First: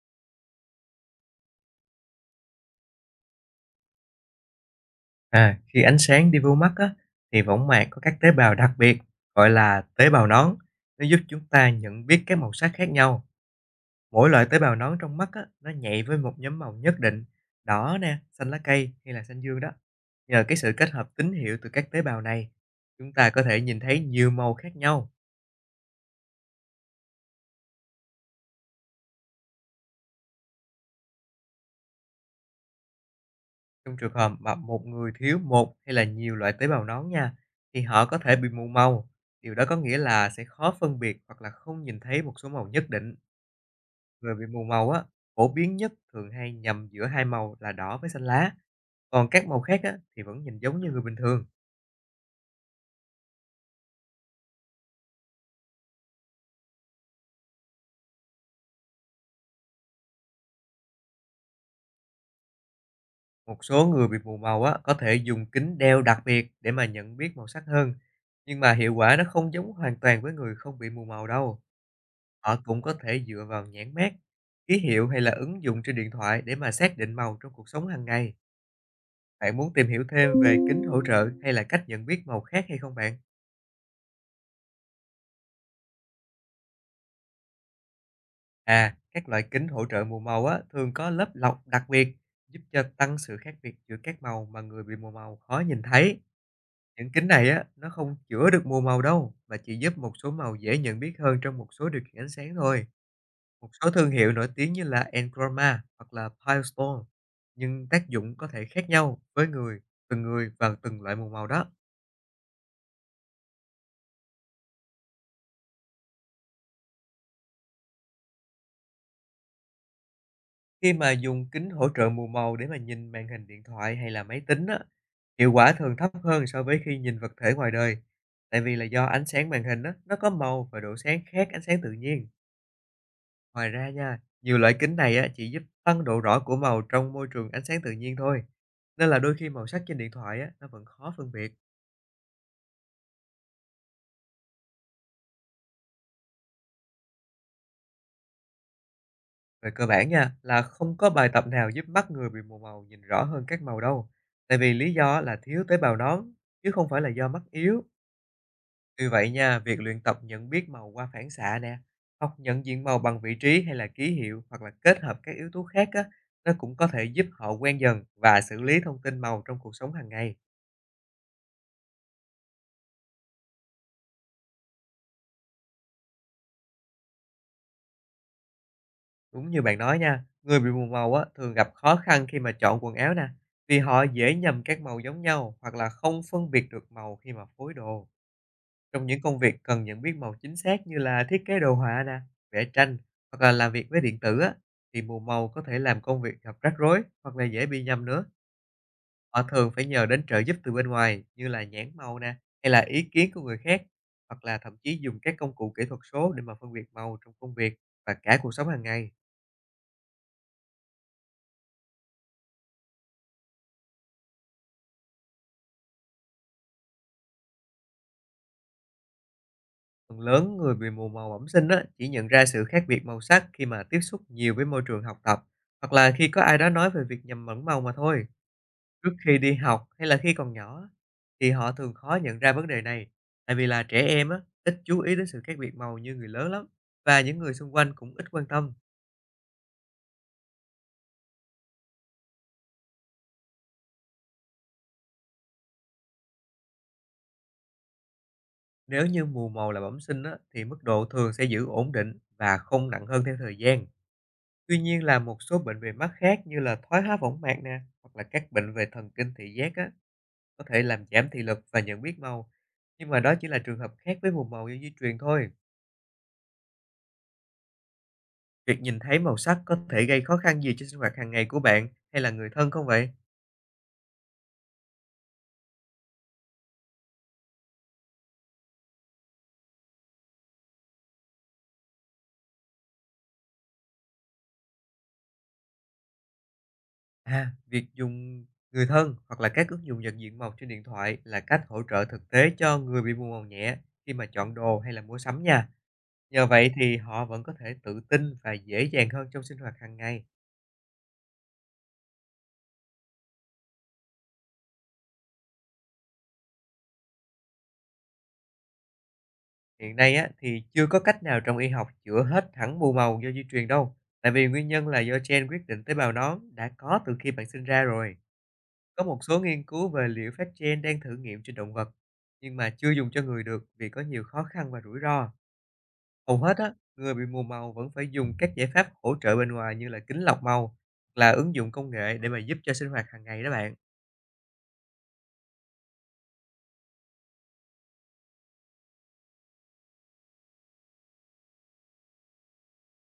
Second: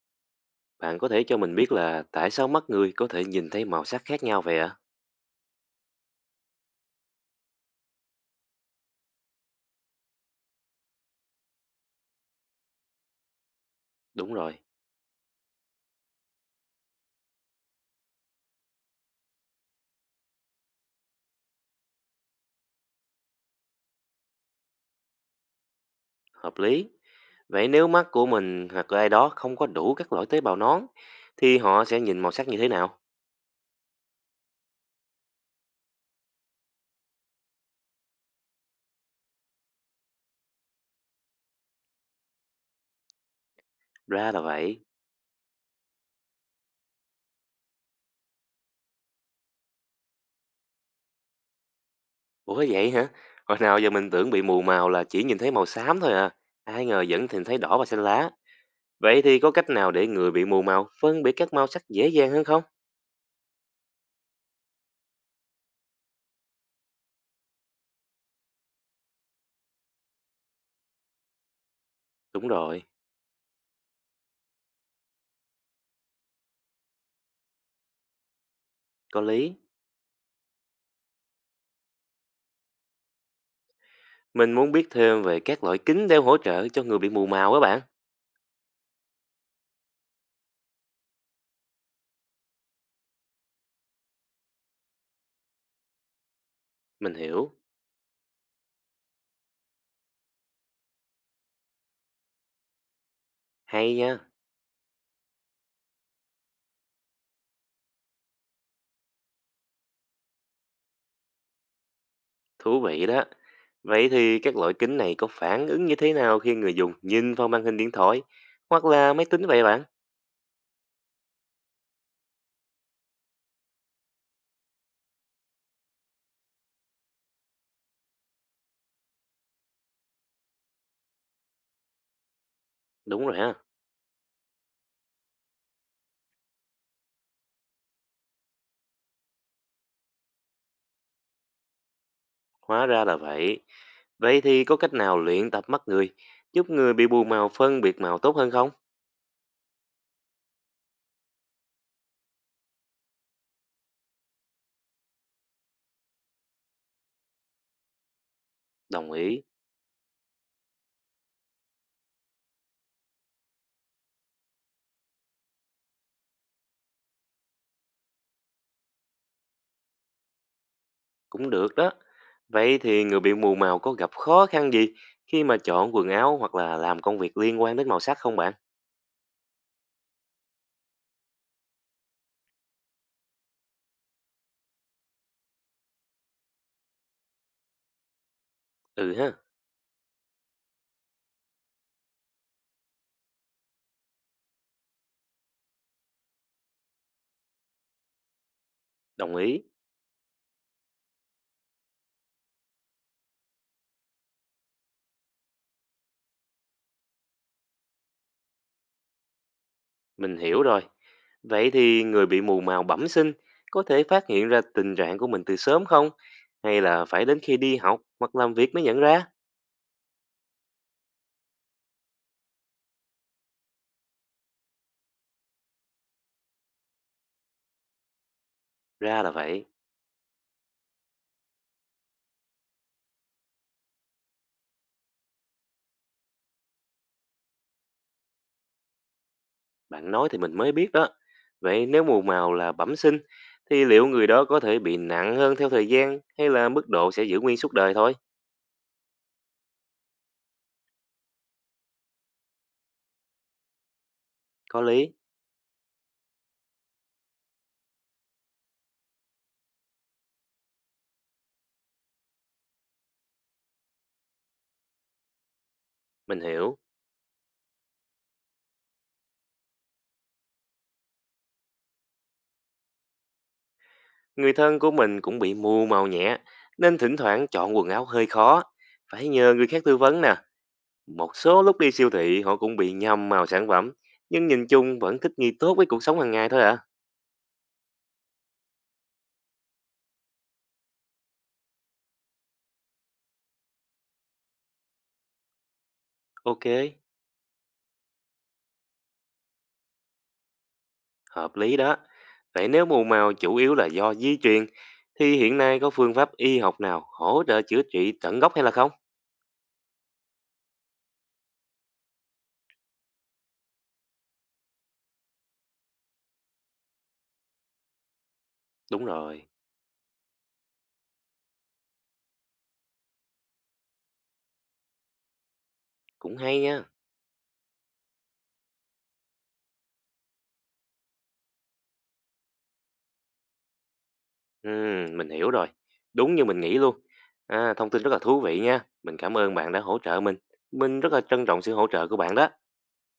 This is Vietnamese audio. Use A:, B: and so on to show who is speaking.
A: Bạn có thể cho mình biết là tại sao mắt người có thể nhìn thấy màu sắc khác nhau vậy ạ?
B: À, khi ánh sáng đi vô mắt á, thì võng mạc có các tế bào đặc biệt gọi là tế bào nón. Nó giúp chúng ta nhận biết các màu sắc khác nhau. Mỗi
A: Đúng
B: loại tế
A: rồi,
B: bào nón trong mắt á, nó nhạy với một nhóm màu nhất định, đỏ nè, xanh lá cây hay là xanh dương đó. Nhờ cái sự kết hợp tín hiệu từ các tế bào này, chúng ta có thể nhìn thấy nhiều màu khác nhau.
A: hợp lý. Vậy nếu mắt của mình hoặc ai đó không có đủ các loại tế bào nón, thì họ sẽ nhìn màu sắc như thế nào?
B: Trong trường hợp mà một người thiếu một hay là nhiều loại tế bào nón nha, thì họ có thể bị mù màu. Điều đó có nghĩa là sẽ khó phân biệt hoặc là không nhìn thấy một số màu nhất định.
A: Ra
B: Người
A: là
B: bị mù
A: vậy.
B: màu á, phổ biến nhất thường hay nhầm giữa hai màu là đỏ với xanh lá. Còn các màu khác á, thì vẫn nhìn giống như người bình thường.
A: Ủa vậy hả? Hồi nào giờ mình tưởng bị mù màu là chỉ nhìn thấy màu xám thôi à. Ai ngờ vẫn nhìn thấy đỏ và xanh lá. Vậy thì có cách nào để người bị mù màu phân biệt các màu sắc dễ dàng hơn không?
B: Một số người bị mù màu á, có thể dùng kính đeo đặc biệt để mà nhận biết màu sắc hơn. Nhưng mà hiệu quả nó không giống hoàn toàn với người không bị mù màu đâu.
A: Đúng
B: Họ cũng
A: rồi,
B: có thể dựa vào nhãn mác, ký hiệu hay là ứng dụng trên điện thoại để mà xác định màu trong cuộc sống hàng ngày.
A: có lý.
B: Bạn muốn tìm hiểu thêm về kính hỗ trợ hay là cách nhận biết màu khác hay không bạn?
A: Mình muốn biết thêm về các loại kính đeo hỗ trợ cho người bị mù màu á bạn.
B: À, các loại kính hỗ trợ mù màu á, thường có lớp lọc đặc biệt giúp cho tăng sự khác biệt giữa các màu mà người bị mù màu khó nhìn thấy. Những
A: Mình
B: kính này
A: hiểu.
B: á, nó không chữa được mù màu đâu mà chỉ giúp một số màu dễ nhận biết hơn trong một số điều kiện ánh sáng thôi. Một
A: Hay
B: số thương
A: nha.
B: hiệu nổi tiếng như là Enchroma hoặc là Pilestone, nhưng tác dụng có thể khác nhau với người, từng người và từng loại mù màu đó.
A: Thú vị đó. Vậy thì các loại kính này có phản ứng như thế nào khi người dùng nhìn vào màn hình điện thoại hoặc là máy tính vậy bạn?
B: Khi mà dùng kính hỗ trợ mù màu để mà nhìn màn hình điện thoại hay là máy tính á, hiệu quả thường thấp hơn so với khi nhìn vật thể ngoài đời. Tại vì là do ánh sáng màn hình á, nó có màu và độ sáng khác ánh sáng tự nhiên.
A: Đúng rồi ha,
B: Ngoài ra nha, nhiều loại kính này á, chỉ giúp tăng độ rõ của màu trong môi trường ánh sáng tự nhiên thôi. Nên là đôi khi màu sắc trên điện thoại á, nó vẫn khó phân biệt.
A: hóa ra là vậy. Vậy thì có cách nào luyện tập mắt người giúp người bị mù màu phân biệt màu tốt hơn không?
B: Về cơ bản nha, là không có bài tập nào giúp mắt người bị mù màu nhìn rõ hơn các màu đâu. Tại vì lý do là thiếu tế bào nón, chứ không phải là do mắt yếu. Tuy
A: Đồng
B: vậy
A: ý,
B: nha, việc luyện tập nhận biết màu qua phản xạ nè, học nhận diện màu bằng vị trí hay là ký hiệu hoặc là kết hợp các yếu tố khác á, nó cũng có thể giúp họ quen dần và xử lý thông tin màu trong cuộc sống hàng ngày.
A: cũng được đó. Vậy thì người bị mù màu có gặp khó khăn gì khi mà chọn quần áo hoặc là làm công việc liên quan đến màu sắc không bạn?
B: Đúng như bạn nói nha, người bị mù màu á, thường gặp khó khăn khi mà chọn quần áo nè, vì họ dễ nhầm các màu giống nhau hoặc là không phân biệt được màu khi mà phối đồ. Trong
A: Ừ
B: những
A: ha,
B: công việc cần nhận biết màu chính xác như là thiết kế đồ họa nè, vẽ tranh hoặc là làm việc với điện tử á, thì mù màu có thể làm công việc gặp rắc rối hoặc là dễ bị nhầm nữa.
A: đồng
B: Họ
A: ý.
B: thường phải nhờ đến trợ giúp từ bên ngoài như là nhãn màu nè, hay là ý kiến của người khác, hoặc là thậm chí dùng các công cụ kỹ thuật số để mà phân biệt màu trong công việc và cả cuộc sống hàng ngày.
A: Mình hiểu rồi. Vậy thì người bị mù màu bẩm sinh có thể phát hiện ra tình trạng của mình từ sớm không? Hay là phải đến khi đi học hoặc làm việc mới nhận ra?
B: Phần lớn người bị mù màu bẩm sinh á, chỉ nhận ra sự khác biệt màu sắc khi mà tiếp xúc nhiều với môi trường học tập, hoặc là khi có ai đó nói về việc nhầm lẫn màu mà thôi. Trước
A: Ra là
B: khi đi
A: vậy.
B: học hay là khi còn nhỏ thì họ thường khó nhận ra vấn đề này, tại vì là trẻ em á, ít chú ý đến sự khác biệt màu như người lớn lắm và những người xung quanh cũng ít quan tâm.
A: Bạn nói thì mình mới biết đó. Vậy nếu mù màu là bẩm sinh, thì liệu người đó có thể bị nặng hơn theo thời gian hay là mức độ sẽ giữ nguyên suốt đời thôi?
B: Nếu như mù màu là bẩm sinh á, thì mức độ thường sẽ giữ ổn định và không nặng hơn theo thời gian. Tuy
A: Có
B: nhiên
A: lý,
B: là một số bệnh về mắt khác như là thoái hóa võng mạc nè hoặc là các bệnh về thần kinh thị giác á, có thể làm giảm thị lực và nhận biết màu. Nhưng mà đó chỉ là trường hợp khác với mù màu do di truyền thôi.
A: mình hiểu.
B: Việc nhìn thấy màu sắc có thể gây khó khăn gì cho sinh hoạt hàng ngày của bạn hay là người thân không vậy?
A: Người thân của mình cũng bị mù màu nhẹ, nên thỉnh thoảng chọn quần áo hơi khó. Phải nhờ người khác tư vấn nè. Một số lúc đi siêu thị họ cũng bị nhầm màu sản phẩm, nhưng nhìn chung vẫn thích nghi tốt với cuộc sống hàng ngày thôi ạ. À.
B: À, việc dùng người thân hoặc là các ứng dụng nhận diện màu trên điện thoại là cách hỗ trợ thực tế cho người bị mù màu nhẹ khi mà chọn đồ hay là mua sắm nha. Nhờ
A: Ok,
B: vậy thì họ vẫn có thể tự tin và dễ dàng hơn trong sinh hoạt hàng ngày.
A: hợp lý đó. Vậy nếu mù màu chủ yếu là do di truyền, thì hiện nay có phương pháp y học nào hỗ trợ chữa trị tận gốc hay là không?
B: Hiện nay á, thì chưa có cách nào trong y học chữa hết hẳn mù màu do di truyền đâu. Tại vì nguyên nhân là do gen quyết định tế bào nón đã có từ khi bạn sinh ra rồi. Có
A: Đúng
B: một số
A: rồi,
B: nghiên cứu về liệu pháp gen đang thử nghiệm trên động vật, nhưng mà chưa dùng cho người được vì có nhiều khó khăn và rủi ro.
A: cũng
B: Hầu hết
A: hay
B: á,
A: nha.
B: người bị mù màu vẫn phải dùng các giải pháp hỗ trợ bên ngoài như là kính lọc màu, là ứng dụng công nghệ để mà giúp cho sinh hoạt hàng ngày đó bạn.
A: Ừ, mình hiểu rồi. Đúng như mình nghĩ luôn. À, thông tin rất là thú vị nha. Mình cảm ơn bạn đã hỗ trợ mình. Mình rất là trân trọng sự hỗ trợ của bạn đó.